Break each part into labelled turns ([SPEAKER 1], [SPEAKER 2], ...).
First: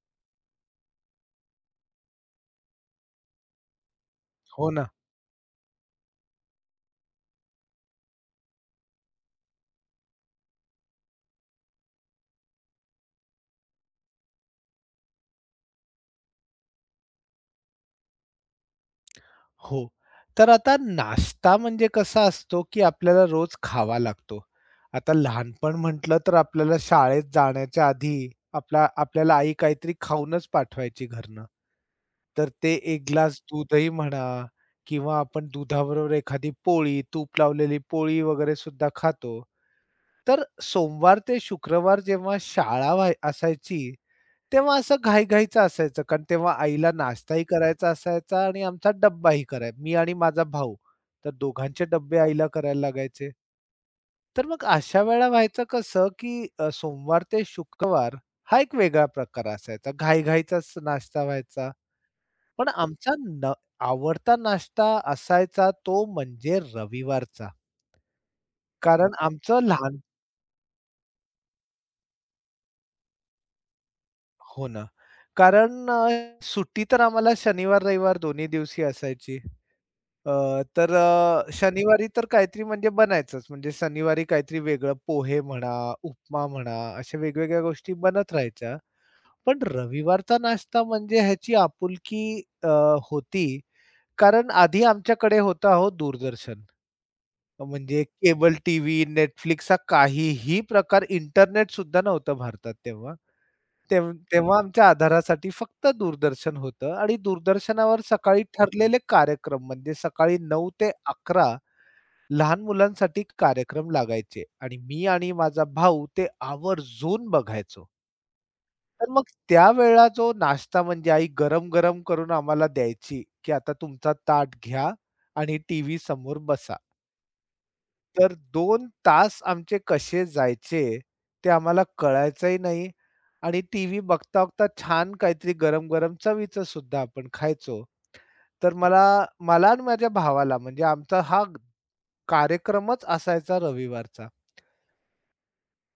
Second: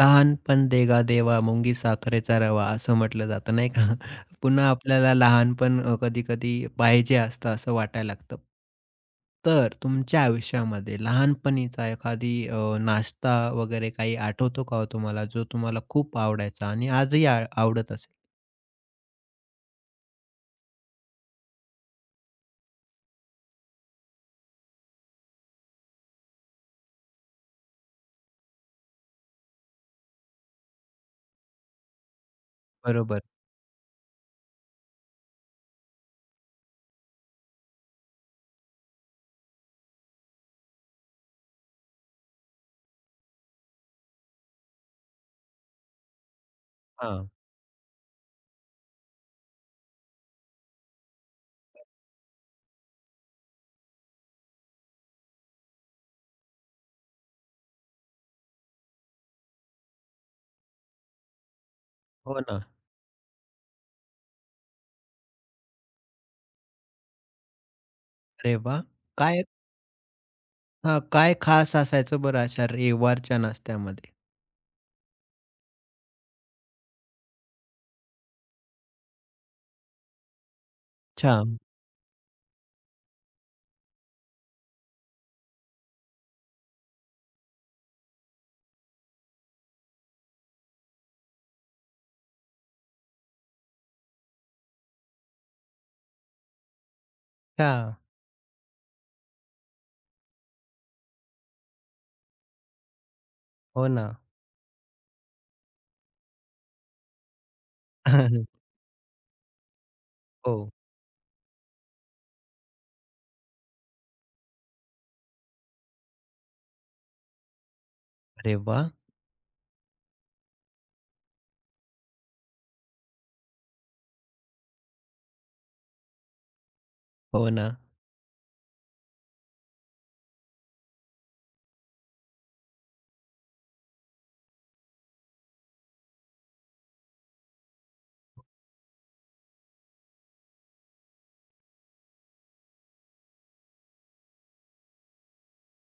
[SPEAKER 1] लहानपण देगा देवा मुंगी साखरेचा रवा असं म्हटलं जातं नाही का? पुन्हा
[SPEAKER 2] हो ना.
[SPEAKER 1] आपल्याला लहानपण कधी-कधी पाहिजे असतं असं वाटायला लागतं. तर तुमच्या आयुष्यामध्ये लहानपणीचा एखादी नाश्ता वगैरे काही आठवतो का हो तुम्हाला जो तुम्हाला खूप आवडायचा आणि आजही आवडत असेल?
[SPEAKER 2] हो. तर आता नाश्ता म्हणजे कसा असतो, की आपल्याला रोज खावा लागतो. आता लहानपण म्हटलं तर आपल्याला शाळेत जाण्याच्या आधी आपल्याला आई काहीतरी खाऊनच पाठवायची घरनं. तर ते एक
[SPEAKER 1] बरोबर.
[SPEAKER 2] ग्लास दूधही म्हणा किंवा आपण दुधाबरोबर एखादी पोळी, तूप लावलेली पोळी वगैरे सुद्धा खातो. तर सोमवार ते शुक्रवार जेव्हा शाळा असायची तेव्हा असं घाई-घाईचं असायचं, कारण तेव्हा आईला
[SPEAKER 1] हां.
[SPEAKER 2] नाश्ताही करायचा असायचा आणि आमचा डब्बाही मी आणि माझा भाऊ, तर दोघांचे डब्बे आईला करायला लागायचे. तर मग अशा वेळेला व्हायचं कसं, की सोमवार ते शुक्रवार हा एक वेगळा प्रकार असायचा. नाश्ता व्हायचा.
[SPEAKER 1] हो ना.
[SPEAKER 2] पण आमचा न आवडता नाश्ता असायचा तो म्हणजे रविवारचा.
[SPEAKER 1] अरे वाह!
[SPEAKER 2] कारण
[SPEAKER 1] काय
[SPEAKER 2] आमचं लहान
[SPEAKER 1] हां, काय खास असायचं बरं अशा रविवारच्या नाश्त्यामध्ये?
[SPEAKER 2] हो. कारण सुट्टी तर आम्हाला शनिवार, रविवार दोन्ही दिवशी असायची. अ, तर
[SPEAKER 1] अच्छा.
[SPEAKER 2] शनिवारी तर काहीतरी म्हणजे बनायचंच. म्हणजे शनिवारी काहीतरी वेगळं पोहे म्हणा, उपमा म्हणा, अशा वेगवेगळ्या गोष्टी बनत राहायच्या. पण रविवारचा नाश्ता म्हणजे ह्याची आपुलकी अ, होती. कारण आधी आमच्याकडे होता, हो, दूरदर्शन.
[SPEAKER 1] अच्छा.
[SPEAKER 2] म्हणजे केबल टीव्ही, Netflix हा काहीही प्रकार इंटरनेटसुद्धा नव्हतं भारतात तेव्हा.
[SPEAKER 1] हो ना.
[SPEAKER 2] तेव्हा आमच्या आधारासाठी फक्त दूरदर्शन होतं आणि दूरदर्शनावर सकाळी ठरलेले कार्यक्रम म्हणजे सकाळी 9
[SPEAKER 1] हो.
[SPEAKER 2] ते 11 लहान मुलांसाठी कार्यक्रम लागायचे आणि मी आणि माझा भाऊ ते आवर्जून बघायचो.
[SPEAKER 1] अरे वाह!
[SPEAKER 2] तर मग त्यावेळेला जो नाश्ता म्हणजे आई गरम-गरम करून आम्हाला द्यायची, की आता तुमचा ताट घ्या आणि टीव्ही समोर बसा.
[SPEAKER 1] हो ना.
[SPEAKER 2] तर 2 तास आमचे कसे जायचे ते आम्हाला कळायचंही नाही आणि टीव्ही बघता-बघता छान काहीतरी गरम-गरम चवीचं सुद्धा आपण खायचो. तर मला मला आणि माझ्या भावाला म्हणजे आमचा हा कार्यक्रमच असायचा रविवारचा.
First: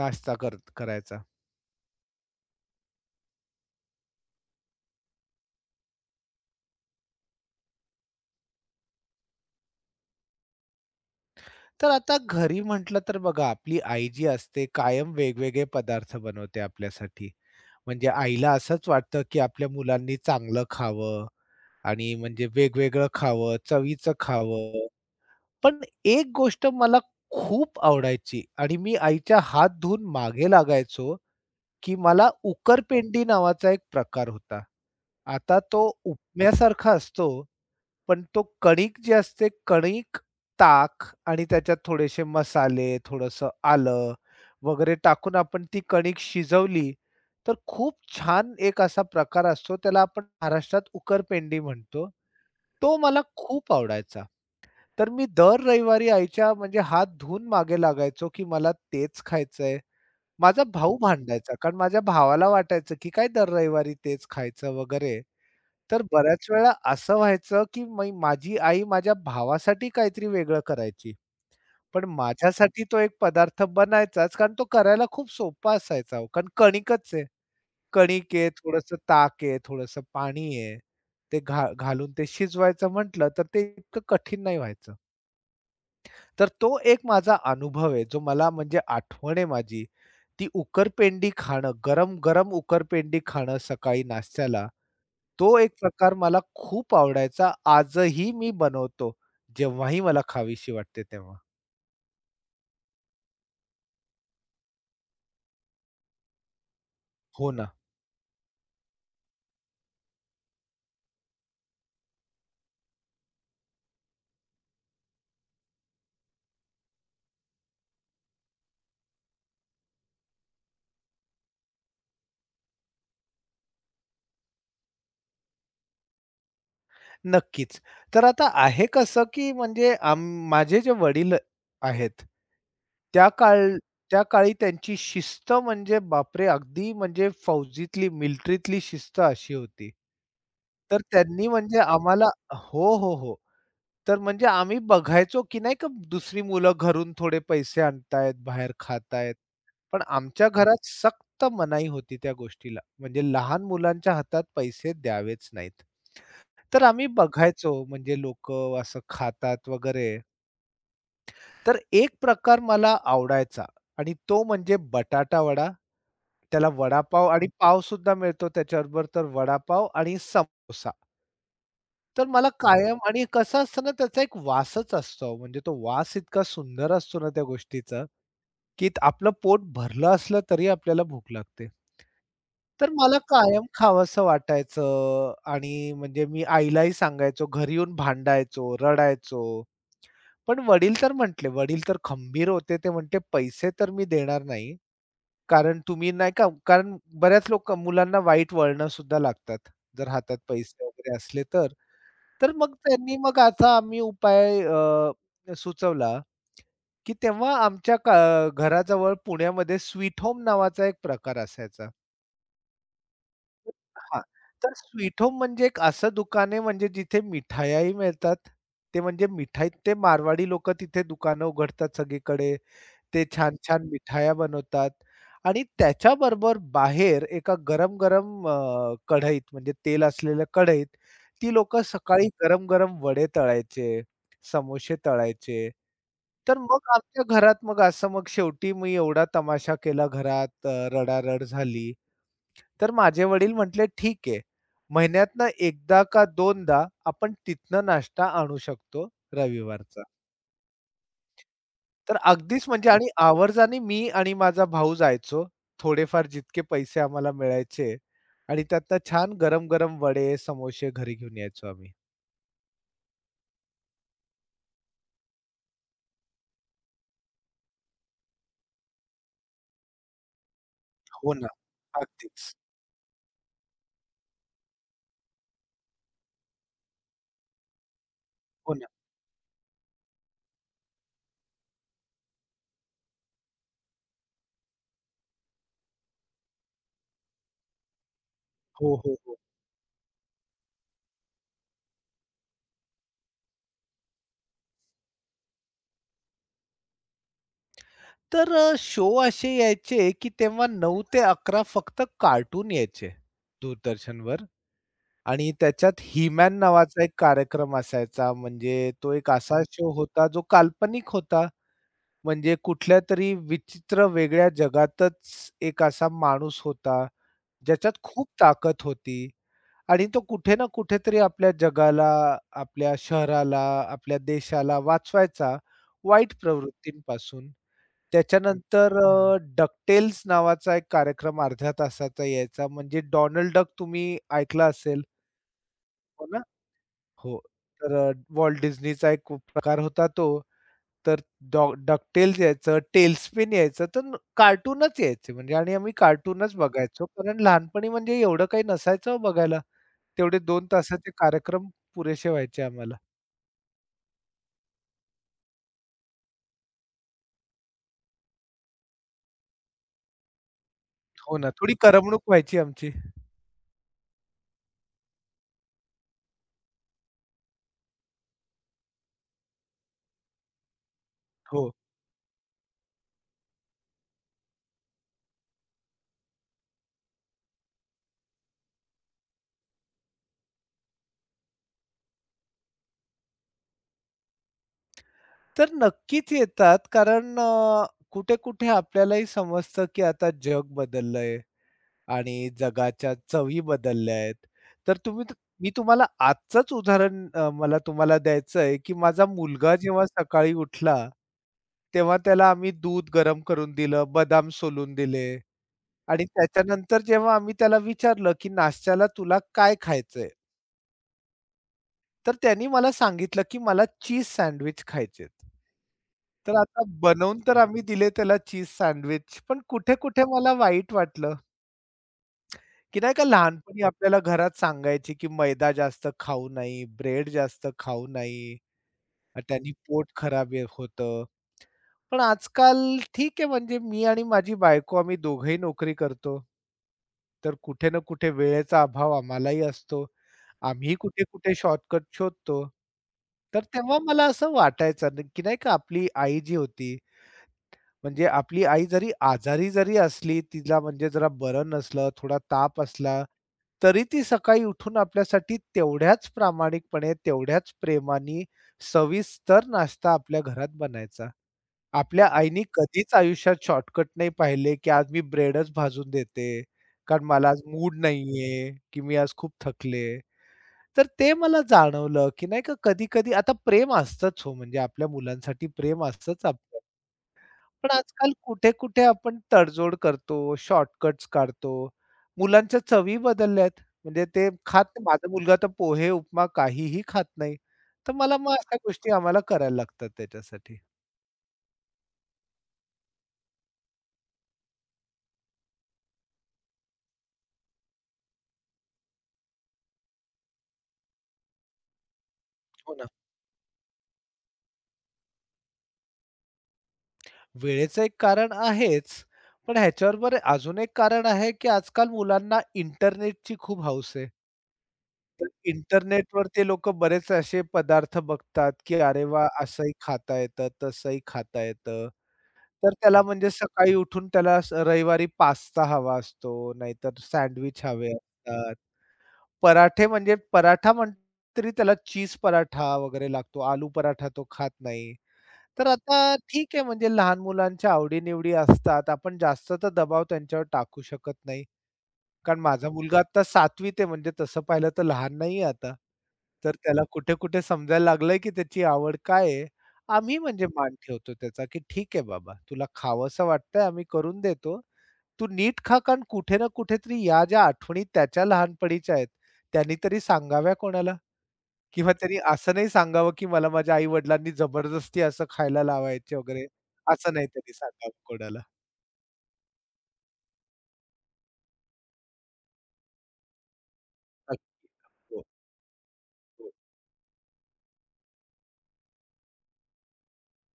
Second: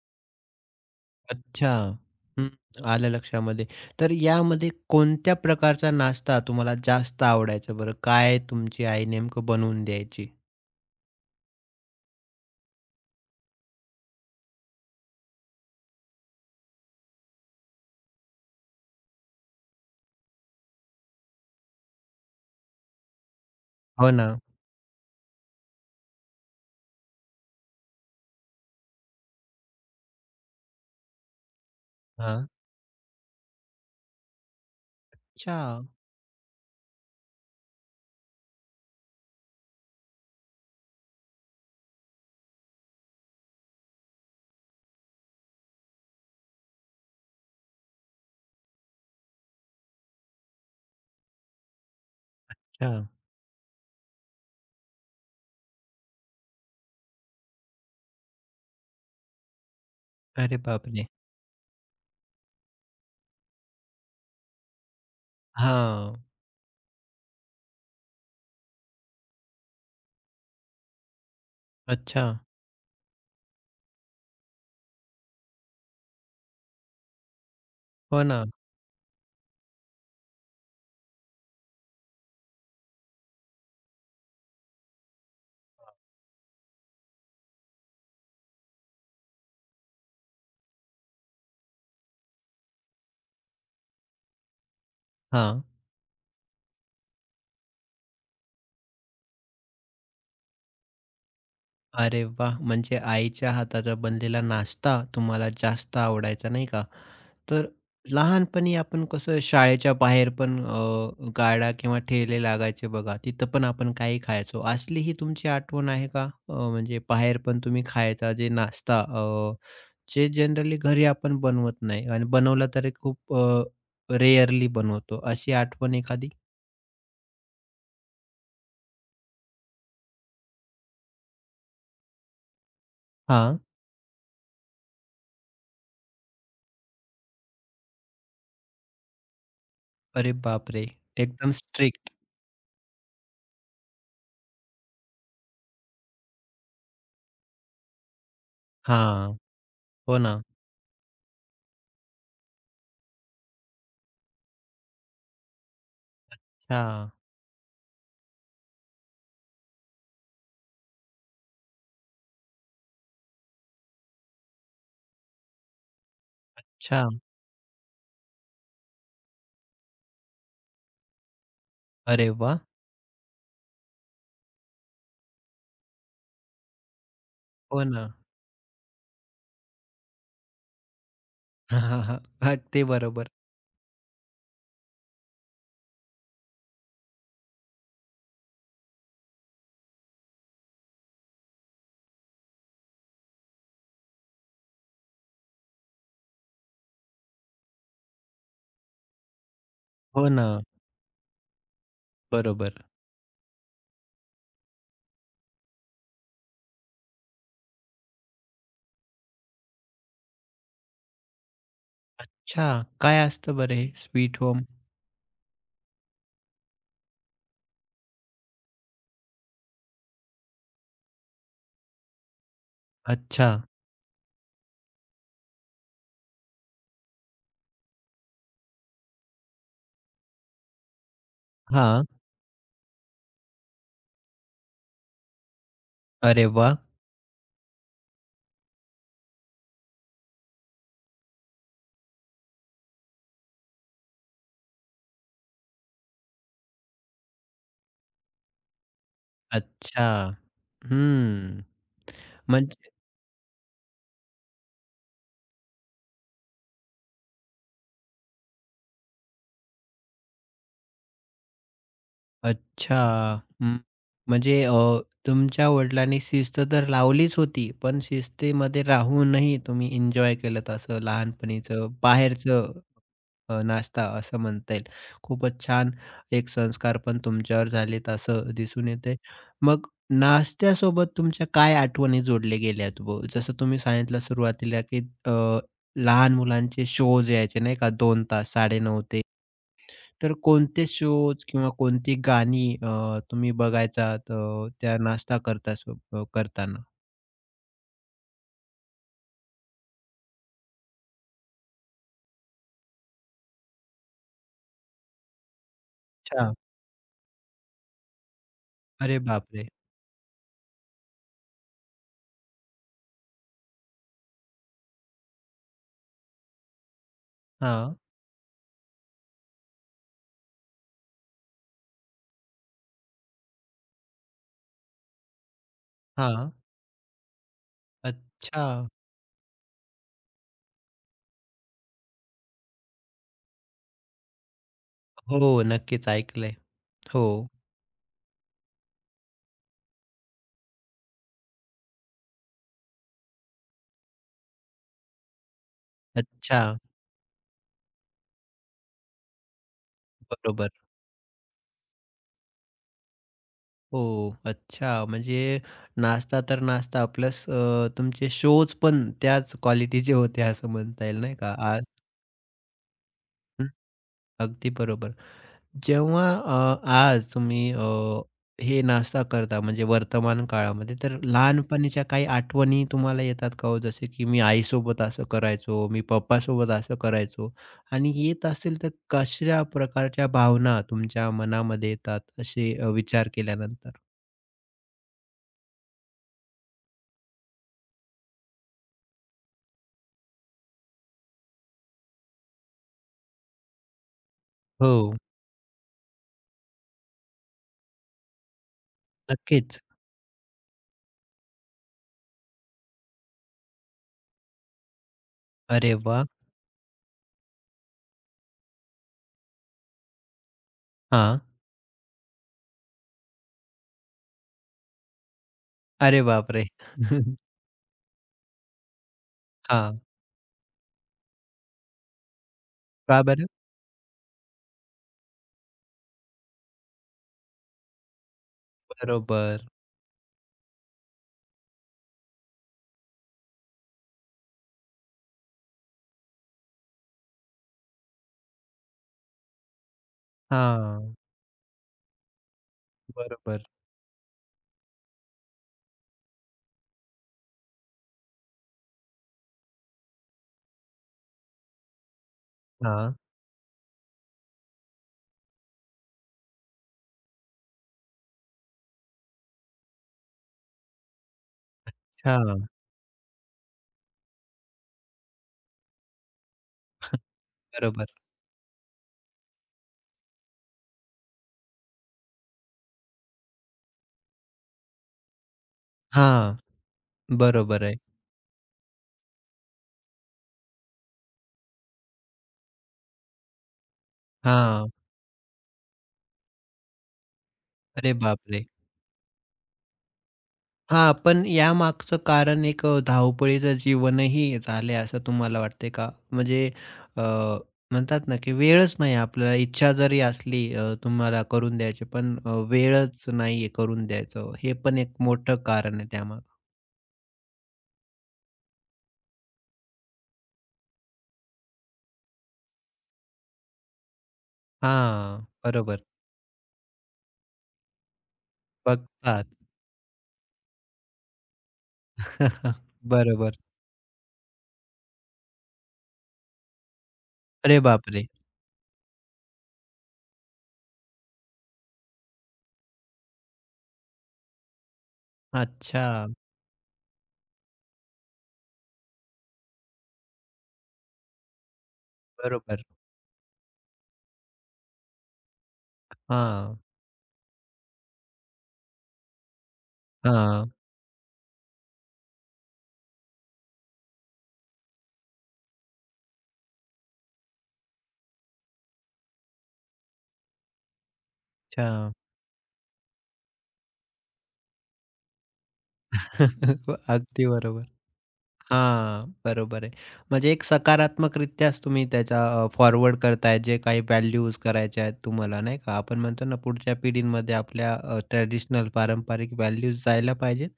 [SPEAKER 2] नाश्ता करायचा.
[SPEAKER 1] अच्छा. हं, आलं लक्षामध्ये. तर यामध्ये कोणत्या प्रकारचा नाश्ता तुम्हाला जास्त आवडायचा बरं? काय तुमची आई नेमकं बनवून द्यायची?
[SPEAKER 2] तर आता घरी म्हटलं तर बघा आपली आई जी असते कायम वेगवेगळे पदार्थ बनवते आपल्यासाठी. म्हणजे आईला असंच वाटतं, की आपल्या मुलांनी चांगलं खावं आणि म्हणजे वेगवेगळं खावं,
[SPEAKER 1] हो
[SPEAKER 2] चवीचं
[SPEAKER 1] ना.
[SPEAKER 2] खावं. पण एक गोष्ट मला खूप आवडायची आणि मी आईच्या हात धुवून मागे लागायचो, की मला
[SPEAKER 1] हां.
[SPEAKER 2] उकरपेंडी नावाचा एक प्रकार होता.
[SPEAKER 1] अच्छा,
[SPEAKER 2] आता तो उपम्यासारखा असतो पण तो कणिक जी असते, कणिक, ताक आणि त्याच्यात थोडेसे मसाले, थोडंसं आलं वगैरे टाकून आपण ती कणिक शिजवली, तर खूप छान एक असा प्रकार असतो. त्याला आपण महाराष्ट्रात उकरपेंडी म्हणतो.
[SPEAKER 1] अच्छा.
[SPEAKER 2] तो मला खूप आवडायचा. तर मी दर रविवारी आईच्या म्हणजे हात धुवून मागे लागायचो, की मला तेच खायचंय.
[SPEAKER 1] अरे
[SPEAKER 2] माझा भाऊ
[SPEAKER 1] बापरे!
[SPEAKER 2] भांडायचा, कारण माझ्या भावाला वाटायचं, की काय दर रविवारी तेच खायचं वगैरे. तर
[SPEAKER 1] हां.
[SPEAKER 2] बऱ्याच वेळा असं व्हायचं, की मी माझी आई माझ्या भावासाठी काहीतरी वेगळं करायची. पण
[SPEAKER 1] अच्छा.
[SPEAKER 2] माझ्यासाठी तो एक पदार्थ बनायचाच, कारण तो करायला खूप सोपा असायचा हो. कारण कणिकच आहे.
[SPEAKER 1] हो
[SPEAKER 2] कणिक
[SPEAKER 1] ना.
[SPEAKER 2] आहे, थोडंसं ताक आहे, थोडंसं पाणी आहे. ते घालून ते शिजवायचं म्हटलं, तर ते इतकं कठीण नाही व्हायचं. तर तो एक माझा अनुभव आहे, जो मला म्हणजे आठवण आहे माझी. ती उकरपेंडी खाणं, गरम-गरम उकरपेंडी खाणं सकाळी नाश्त्याला. तो
[SPEAKER 1] हां.
[SPEAKER 2] एक प्रकार मला खूप आवडायचा. आजही मी बनवतो, जेव्हाही मला खावीशी वाटते तेव्हा.
[SPEAKER 1] अरे वाह! म्हणजे आईच्या हाताचा बनलेला नाश्ता तुम्हाला जास्त आवडायचा, नाही का?
[SPEAKER 2] हो
[SPEAKER 1] तर
[SPEAKER 2] ना,
[SPEAKER 1] लहानपणी आपण कसं शाळेच्या बाहेर पण गाड्या किंवा ठेले लागायचे बघा, तिथं पण आपण काही खायचो. असली ही तुमची आठवण आहे का? म्हणजे बाहेर पण तुम्ही खायचा जे नाश्ता जे जनरली घरी आपण बनवत नाही आणि बनवला तरी खूप रेअरली बनवतो. अशी आठवण एखादी?
[SPEAKER 2] नक्कीच. तर आता आहे कसं, की म्हणजे माझे जे वडील आहेत, त्या
[SPEAKER 1] हां.
[SPEAKER 2] काळ त्या काळी त्यांची शिस्त म्हणजे बापरे! अगदी म्हणजे फौजीतली, मिलिटरीतली शिस्त अशी होती.
[SPEAKER 1] अरे बापरे!
[SPEAKER 2] तर त्यांनी
[SPEAKER 1] एकदम
[SPEAKER 2] म्हणजे
[SPEAKER 1] स्ट्रिक्ट.
[SPEAKER 2] आम्हाला. हो, हो, हो. तर म्हणजे आम्ही बघायचो, की नाही का दुसरी मुलं घरून थोडे पैसे आणतायत, बाहेर खातायत.
[SPEAKER 1] हां.
[SPEAKER 2] पण
[SPEAKER 1] हो ना.
[SPEAKER 2] आमच्या घरात सक्त मनाई होती त्या गोष्टीला. म्हणजे लहान मुलांच्या हातात पैसे द्यावेच नाहीत. तर आम्ही
[SPEAKER 1] हां.
[SPEAKER 2] बघायचो म्हणजे लोकं असं खातात वगैरे. तर एक प्रकार मला आवडायचा आणि तो म्हणजे बटाटा वडा. त्याला
[SPEAKER 1] अच्छा.
[SPEAKER 2] वडापाव आणि पावसुद्धा मिळतो त्याच्याबरोबर, तर वडापाव आणि समोसा. तर
[SPEAKER 1] अरे
[SPEAKER 2] मला
[SPEAKER 1] वाह!
[SPEAKER 2] कायम आणि कसं असतं ना, त्याचा एक वासच असतो अहो, म्हणजे तो वास इतका सुंदर असतो ना त्या
[SPEAKER 1] हो
[SPEAKER 2] गोष्टीचा,
[SPEAKER 1] ना.
[SPEAKER 2] की आपलं पोट भरलं असलं तरी आपल्याला भूक लागते.
[SPEAKER 1] हां, हां, हां. अगदी
[SPEAKER 2] तर मला
[SPEAKER 1] बरोबर.
[SPEAKER 2] कायम खावंसं वाटायचं आणि म्हणजे मी आईलाही सांगायचो, घरी येऊन भांडायचो, रडायचो. पण वडील तर म्हटले, वडील तर खंबीर होते. ते म्हटले, "पैसे तर मी देणार नाही, कारण तुम्ही नाही का कारण बऱ्याच लोक मुलांना वाईट वळणं सुद्धा लागतात, जर
[SPEAKER 1] हो
[SPEAKER 2] हातात
[SPEAKER 1] ना.
[SPEAKER 2] पैसे वगैरे असले तर." तर मग
[SPEAKER 1] बरोबर.
[SPEAKER 2] त्यांनी मग असा आम्ही उपाय सुचवला, की तेव्हा आमच्या घराजवळ पुण्यामध्ये स्वीट होम नावाचा एक प्रकार असायचा.
[SPEAKER 1] अच्छा, काय असतं बरं हे
[SPEAKER 2] हां,
[SPEAKER 1] स्वीट होम?
[SPEAKER 2] तर स्वीट होम म्हणजे एक असं दुकान आहे म्हणजे जिथे मिठायाही मिळतात. ते म्हणजे मिठाई ते मारवाडी लोक तिथे दुकानं उघडतात सगळीकडे. ते
[SPEAKER 1] अच्छा.
[SPEAKER 2] छान-छान मिठाया बनवतात आणि त्याच्याबरोबर बाहेर एका गरम-गरम कढईत म्हणजे तेल असलेल्या कढईत ती लोकं
[SPEAKER 1] हां.
[SPEAKER 2] सकाळी गरम-गरम वडे तळायचे, समोसे तळायचे.
[SPEAKER 1] अरे
[SPEAKER 2] तर
[SPEAKER 1] वा,
[SPEAKER 2] मग आमच्या घरात मग असं मग शेवटी मी एवढा तमाशा केला घरात, रडारड झाली. तर माझे वडील म्हटले, "ठीक आहे. महिन्यातनं एकदा का दोनदा आपण तिथनं नाश्ता आणू शकतो रविवारचा."
[SPEAKER 1] अच्छा. हम्म.
[SPEAKER 2] तर अगदीच म्हणजे आणि आवर्जाने मी आणि माझा भाऊ जायचो. थोडेफार जितके पैसे आम्हाला मिळायचे आणि त्यातनं छान गरम-गरम वडे, समोसे घरी घेऊन यायचो आम्ही.
[SPEAKER 1] अच्छा. हं. म्हणजे तुमच्या वडिलांनी शिस्त तर लावलीच होती, पण शिस्तीमध्ये राहूनही तुम्ही एन्जॉय केलत असं
[SPEAKER 2] हो ना.
[SPEAKER 1] लहानपणीचं
[SPEAKER 2] अगदीच.
[SPEAKER 1] बाहेरचं नाश्ता असं म्हणता येईल. खूपच छान एक संस्कार पण तुमच्यावर झालेत असं
[SPEAKER 2] हो ना.
[SPEAKER 1] दिसून येतंय. मग नाश्त्यासोबत तुमच्या काय आठवणी जोडल्या गेल्यात व जसं तुम्ही सांगितलं सुरुवातीला, की अ, लहान मुलांचे शोज यायचे नाही का 2 तास
[SPEAKER 2] हो,
[SPEAKER 1] 9:30
[SPEAKER 2] हो,
[SPEAKER 1] ते
[SPEAKER 2] हो.
[SPEAKER 1] तर कोणते शोज किंवा कोणती गाणी तुम्ही बघायचात त्या नाश्ता करता करताना?
[SPEAKER 2] तर शो असे यायचे, की तेव्हा 9 ते 11 फक्त कार्टून यायचे दूरदर्शनवर आणि त्याच्यात ही
[SPEAKER 1] अच्छा.
[SPEAKER 2] नावाचा एक कार्यक्रम असायचा. म्हणजे तो
[SPEAKER 1] अरे
[SPEAKER 2] एक असा
[SPEAKER 1] बापरे!
[SPEAKER 2] शो होता जो काल्पनिक होता. म्हणजे कुठल्या तरी विचित्र वेगळ्या जगातच एक असा माणूस होता,
[SPEAKER 1] हा
[SPEAKER 2] ज्याच्यात खूप ताकद होती आणि तो कुठे ना कुठेतरी आपल्या जगाला, आपल्या शहराला, आपल्या देशाला वाचवायचा वाईट
[SPEAKER 1] हां.
[SPEAKER 2] प्रवृत्तींपासून.
[SPEAKER 1] अच्छा.
[SPEAKER 2] त्याच्यानंतर डकटेल्स नावाचा एक कार्यक्रम अर्ध्या तासाचा यायचा म्हणजे डोनाल्ड डक तुम्ही ऐकला असेल,
[SPEAKER 1] हो, नक्कीच
[SPEAKER 2] हो ना?
[SPEAKER 1] ऐकलंय. हो.
[SPEAKER 2] हो. तर वॉल्ट डिझनीचा एक प्रकार होता तो. तर डॉ डकटेल्स यायचं, टेलस्पिन यायचं, तर कार्टूनच यायचे म्हणजे आणि आम्ही कार्टूनच
[SPEAKER 1] अच्छा.
[SPEAKER 2] बघायचो. कारण लहानपणी म्हणजे एवढं काही नसायचं हो बघायला. तेवढे 2
[SPEAKER 1] बरोबर.
[SPEAKER 2] तासाचे कार्यक्रम पुरेसे व्हायचे आम्हाला.
[SPEAKER 1] हो. अच्छा. म्हणजे नाश्ता तर नाश्ता प्लस तुमचे शोज पण त्याच क्वालिटीचे होते असं म्हणता येईल नाही
[SPEAKER 2] हो ना,
[SPEAKER 1] का?
[SPEAKER 2] थोडी
[SPEAKER 1] आज
[SPEAKER 2] करमणूक व्हायची आमची.
[SPEAKER 1] हं, अगदी बरोबर. जेव्हा आज तुम्ही हे नाश्ता करता म्हणजे वर्तमान काळामध्ये, तर
[SPEAKER 2] हो.
[SPEAKER 1] लहानपणीच्या काही आठवणी तुम्हाला येतात का हो? जसे की मी आईसोबत असं करायचो, मी पप्पासोबत असं करायचो आणि येत असेल तर कशा प्रकारच्या भावना तुमच्या मनामध्ये येतात असे विचार केल्यानंतर?
[SPEAKER 2] तर नक्कीच येतात कारण कुठे-कुठे आपल्यालाही समजतं की आता जग बदललंय. आणि जगाच्या चवी बदलल्या आहेत. तर
[SPEAKER 1] हो,
[SPEAKER 2] तुम्ही मी तुम्हाला आजचंच उदाहरण, मला तुम्हाला द्यायचं आहे, की माझा मुलगा
[SPEAKER 1] नक्कीच.
[SPEAKER 2] जेव्हा सकाळी उठला, तेव्हा त्याला आम्ही दूध गरम करून दिलं, बदाम सोलून दिले
[SPEAKER 1] अरे
[SPEAKER 2] आणि
[SPEAKER 1] वाह!
[SPEAKER 2] त्याच्यानंतर जेव्हा आम्ही त्याला विचारलं, की नाश्त्याला तुला काय खायचंय?
[SPEAKER 1] हां.
[SPEAKER 2] तर त्यानी मला सांगितलं, की मला चीज सँडविच खायचेत.
[SPEAKER 1] अरे
[SPEAKER 2] तर
[SPEAKER 1] बापरे!
[SPEAKER 2] आता बनवून तर आम्ही दिले त्याला चीज सँडविच, पण
[SPEAKER 1] हां.
[SPEAKER 2] कुठे-कुठे मला वाईट वाटलं. की नाही
[SPEAKER 1] का
[SPEAKER 2] का
[SPEAKER 1] बरं?
[SPEAKER 2] लहानपणी आपल्याला घरात सांगायची की मैदा जास्त खाऊ नाही, ब्रेड जास्त खाऊ नाही,
[SPEAKER 1] बरोबर.
[SPEAKER 2] त्यांनी पोट खराब हे होतं. पण आजकाल ठीक आहे म्हणजे मी आणि माझी बायको आम्ही दोघंही नोकरी करतो. तर कुठे ना कुठे वेळेचा अभाव आम्हालाही असतो. आम्ही
[SPEAKER 1] हां.
[SPEAKER 2] कुठे-कुठे शॉर्टकट शोधतो.
[SPEAKER 1] बरोबर.
[SPEAKER 2] तर तेव्हा मला असं वाटायचं ना, की नाही का आपली आई जी होती, म्हणजे आपली आई जरी आजारी जरी असली, तिला म्हणजे जरा बरं नसलं, थोडा ताप
[SPEAKER 1] हां.
[SPEAKER 2] असला, तरी ती सकाळी उठून आपल्यासाठी तेवढ्याच प्रामाणिकपणे, तेवढ्याच प्रेमाने सविस्तर नाश्ता आपल्या घरात बनायचा. आपल्या आईनी
[SPEAKER 1] हां.
[SPEAKER 2] कधीच आयुष्यात शॉर्टकट नाही पाहिले, की आज मी ब्रेडच भाजून देते, कारण मला आज मूड
[SPEAKER 1] बरोबर.
[SPEAKER 2] नाहीये, की मी आज खूप थकले. तर ते मला जाणवलं, की नाही का कधी-कधी आता प्रेम असतंच हो, म्हणजे आपल्या मुलांसाठी प्रेम असतंच
[SPEAKER 1] हां.
[SPEAKER 2] आपलं.
[SPEAKER 1] बरोबर
[SPEAKER 2] पण
[SPEAKER 1] आहे.
[SPEAKER 2] आजकाल कुठे-कुठे आपण तडजोड करतो, शॉर्टकट्स काढतो. मुलांच्या चवी बदलल्या आहेत. म्हणजे ते
[SPEAKER 1] हां.
[SPEAKER 2] खात माझा मुलगा तर पोहे, उपमा काहीही खात नाही. तर
[SPEAKER 1] अरे
[SPEAKER 2] मला मग
[SPEAKER 1] बापरे!
[SPEAKER 2] अशा गोष्टी आम्हाला करायला लागतात त्याच्यासाठी.
[SPEAKER 1] हां, पण यामागचं कारण एक धावपळीचं जीवनही झालंय असं तुम्हाला वाटतंय का? म्हणजे अ, म्हणतात ना, की वेळच नाही आपल्याला इच्छा जरी असली तुम्हाला करून द्यायची पण
[SPEAKER 2] हो ना.
[SPEAKER 1] वेळच नाहीये करून द्यायचं. हे पण एक मोठं कारण आहे त्यामागं.
[SPEAKER 2] वेळेचं एक कारण आहेच, पण ह्याच्याबरोबर अजून एक कारण आहे, की आजकाल मुलांना इंटरनेटची खूप हौस आहे.
[SPEAKER 1] हां,
[SPEAKER 2] तर
[SPEAKER 1] बरोबर.
[SPEAKER 2] इंटरनेटवर ते लोकं बरेच असे पदार्थ बघतात, की अरे
[SPEAKER 1] बघतात.
[SPEAKER 2] वाह! असंही खाता येतं, तसंही खाता येतं. तर त्याला म्हणजे
[SPEAKER 1] बरोबर.
[SPEAKER 2] सकाळी उठून त्याला रविवारी पास्ता हवा असतो, नाहीतर
[SPEAKER 1] अरे
[SPEAKER 2] सँडविच हवे
[SPEAKER 1] बापरे!
[SPEAKER 2] असतात. पराठे म्हणजे पराठा म्हटलं तरी त्याला चीज पराठा वगैरे लागतो. आलू पराठा तो खात नाही. तर
[SPEAKER 1] अच्छा.
[SPEAKER 2] आता ठीक आहे म्हणजे लहान मुलांच्या आवडी-निवडी असतात. आपण जास्त तर दबाव त्यांच्यावर टाकू शकत नाही. कारण
[SPEAKER 1] बरोबर.
[SPEAKER 2] माझा मुलगा आता 7वीत आहे म्हणजे तसं पाहिलं तर लहान नाहीये आता. तर
[SPEAKER 1] हां,
[SPEAKER 2] त्याला कुठे-कुठे समजायला लागलंय, की त्याची आवड काय आहे. आम्ही म्हणजे
[SPEAKER 1] हां.
[SPEAKER 2] मान ठेवतो त्याचा, की "ठीक आहे बाबा, तुला खावंसं वाटतंय आम्ही करून देतो. तू नीट खा." कारण कुठे ना कुठेतरी या ज्या आठवणी त्याच्या लहानपणीच्या आहेत, त्यांनी तरी सांगाव्या कोणाला
[SPEAKER 1] अच्छा.
[SPEAKER 2] किंवा त्यांनी असं नाही सांगावं, की मला माझ्या आई-वडिलांनी जबरदस्ती असं खायला लावायचे वगैरे. असं नाही
[SPEAKER 1] अगदी
[SPEAKER 2] त्यांनी
[SPEAKER 1] बरोबर.
[SPEAKER 2] सांगावं कोणाला.
[SPEAKER 1] हां, बरोबर आहे. म्हणजे एक सकारात्मकरित्याच तुम्ही त्याचा फॉरवर्ड करताय जे काही व्हॅल्यूज
[SPEAKER 2] अगदी.
[SPEAKER 1] करायच्या आहेत
[SPEAKER 2] हो,
[SPEAKER 1] तुम्हाला नाही का? आपण म्हणतो ना
[SPEAKER 2] हो.
[SPEAKER 1] पुढच्या पिढींमध्ये आपल्या ट्रेडिशनल पारंपरिक व्हॅल्यूज जायला पाहिजेत.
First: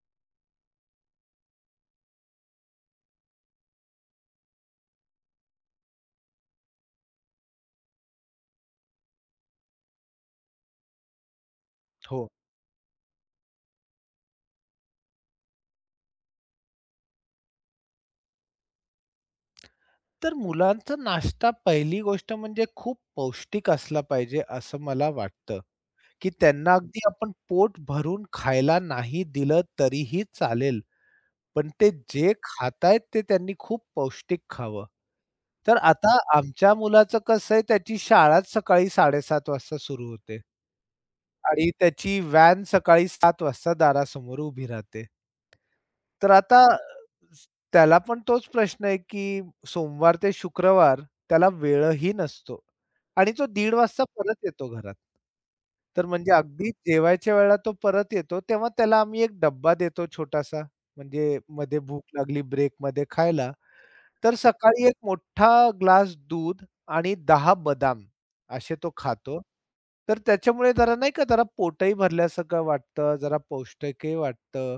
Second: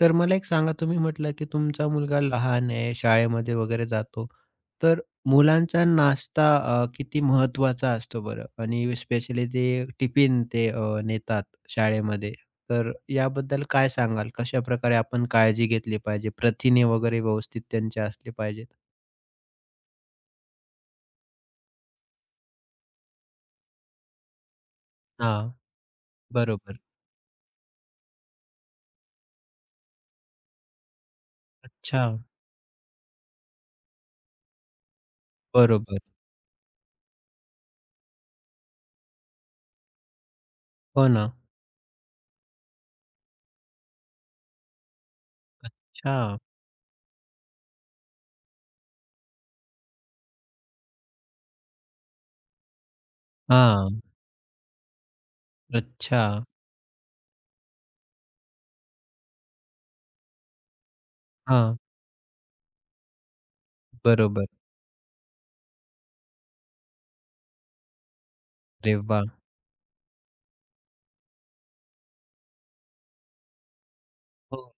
[SPEAKER 1] तर मला एक सांगा तुम्ही म्हटलं की तुमचा मुलगा लहान आहे, शाळेमध्ये वगैरे जातो. तर मुलांचा नाश्ता किती महत्त्वाचा असतो बरं? आणि स्पेशली ते टिफिन ते नेतात
[SPEAKER 2] हो.
[SPEAKER 1] शाळेमध्ये. तर याबद्दल काय सांगाल? कशाप्रकारे आपण काळजी घेतली पाहिजे? प्रथिने वगैरे व्यवस्थित त्यांचे असले पाहिजेत.
[SPEAKER 2] तर मुलांचा नाश्ता पहिली गोष्ट म्हणजे खूप पौष्टिक असला पाहिजे, असं मला
[SPEAKER 1] हां,
[SPEAKER 2] वाटतं, की त्यांना
[SPEAKER 1] बरोबर.
[SPEAKER 2] अगदी आपण पोट भरून खायला नाही दिलं तरीही चालेल. पण ते
[SPEAKER 1] अच्छा.
[SPEAKER 2] जे खातायत ते त्यांनी खूप पौष्टिक खावं. तर
[SPEAKER 1] बरोबर.
[SPEAKER 2] आता आमच्या मुलाचं कसं आहे त्याची शाळाच सकाळी 7:30 वाजता सुरू होते.
[SPEAKER 1] हो ना.
[SPEAKER 2] आणि त्याची व्हॅन सकाळी 7:00 वाजता दारासमोर उभी राहते. तर
[SPEAKER 1] अच्छा.
[SPEAKER 2] आता त्याला पण तोच प्रश्न आहे, की सोमवार ते शुक्रवार त्याला वेळही नसतो आणि तो 1:30
[SPEAKER 1] हां.
[SPEAKER 2] वाजता परत येतो घरात. तर
[SPEAKER 1] अच्छा.
[SPEAKER 2] म्हणजे अगदी जेवायच्या वेळेला तो परत येतो, तेव्हा त्याला आम्ही एक डब्बा देतो छोटासा. म्हणजे
[SPEAKER 1] हां.
[SPEAKER 2] मध्ये भूक लागली ब्रेकमध्ये खायला. तर
[SPEAKER 1] बरोबर.
[SPEAKER 2] सकाळी एक मोठा ग्लास दूध आणि 10 बदाम असे तो
[SPEAKER 1] अरे वाह!
[SPEAKER 2] खातो. तर त्याच्यामुळे जरा नाही का जरा पोटही भरल्यासारखं वाटतं, जरा पौष्टिकही
[SPEAKER 1] हो.
[SPEAKER 2] वाटतं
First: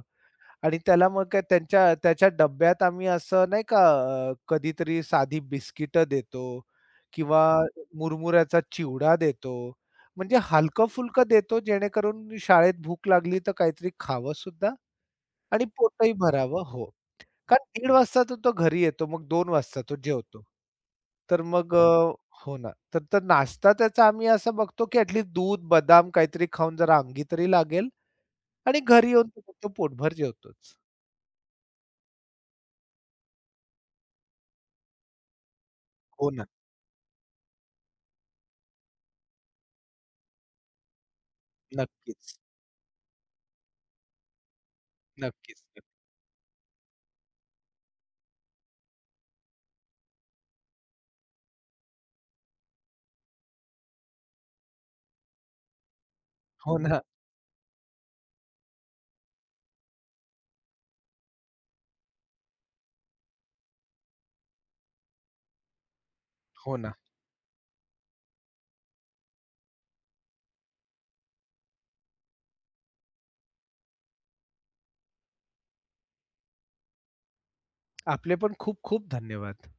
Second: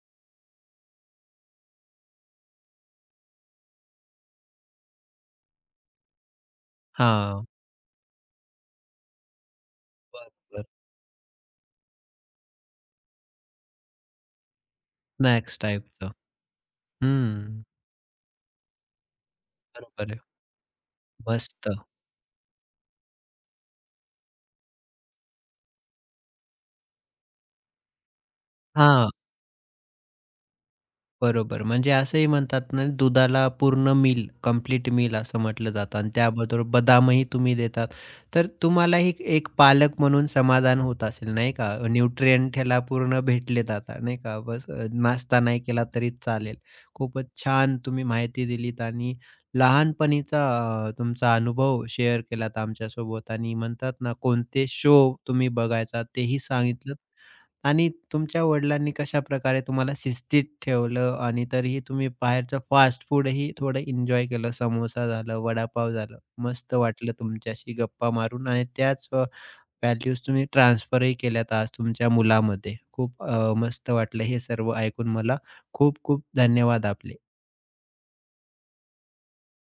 [SPEAKER 2] आणि त्याला मग काय त्यांच्या त्याच्या डब्यात आम्ही असं नाही का कधीतरी साधी बिस्किटं देतो किंवा
[SPEAKER 1] हां.
[SPEAKER 2] मुरमुऱ्याचा चिवडा देतो. म्हणजे
[SPEAKER 1] बरोबर.
[SPEAKER 2] हलकं-फुलकं देतो जेणेकरून शाळेत भूक लागली तर काहीतरी खावंसुद्धा
[SPEAKER 1] स्नॅक्स
[SPEAKER 2] आणि
[SPEAKER 1] टाइपचं.
[SPEAKER 2] पोटही भरावं. हो. कारण
[SPEAKER 1] हं.
[SPEAKER 2] 1:30 वाजता तो तो घरी येतो. मग 2 वाजता तो
[SPEAKER 1] बरोबर आहे.
[SPEAKER 2] जेवतो. तर
[SPEAKER 1] मस्त.
[SPEAKER 2] मग हो. हो ना. तर तर नाश्ता त्याचा आम्ही असं बघतो, की ॲटलीस्ट दूध, बदाम काहीतरी खाऊन जरा अंगी तरी लागेल आणि घरी
[SPEAKER 1] हां.
[SPEAKER 2] येऊन तो फक्त पोटभर जेवतोच.
[SPEAKER 1] बरोबर. म्हणजे असंही म्हणतात ना, दुधाला पूर्ण मील, कंप्लीट मील असं म्हटलं जातं आणि
[SPEAKER 2] हो ना.
[SPEAKER 1] त्याबरोबर बदामही तुम्ही देतात. तर तुम्हालाही एक पालक म्हणून समाधान होत असेल, नाही का?
[SPEAKER 2] नक्कीच.
[SPEAKER 1] न्यूट्रिएंट ह्याला पूर्ण भेटले आता, नाही का? बस नाश्ता नाही
[SPEAKER 2] नक्कीच.
[SPEAKER 1] केला तरी चालेल. खूपच छान तुम्ही माहिती दिलीत आणि लहानपणीचा तुमचा अनुभव शेअर केलात आमच्यासोबत आणि म्हणतात ना, कोणते शो तुम्ही बघायचा तेही
[SPEAKER 2] हो
[SPEAKER 1] सांगितलंत.
[SPEAKER 2] ना.
[SPEAKER 1] आणि तुमच्या वडिलांनी कशाप्रकारे तुम्हाला शिस्तीत ठेवलं आणि तरीही तुम्ही बाहेरचं फास्ट फूडही थोडं एन्जॉय केलं. समोसा झालं, वडापाव झालं. मस्त
[SPEAKER 2] हो ना.
[SPEAKER 1] वाटलं तुमच्याशी गप्पा मारून आणि त्याच व्हॅल्यूज तुम्ही ट्रान्सफरही केल्यात आज तुमच्या मुलामध्ये. खूप मस्त वाटलं हे सर्व ऐकून मला. खूप खूप धन्यवाद आपले.
[SPEAKER 2] आपले पण खूप खूप धन्यवाद.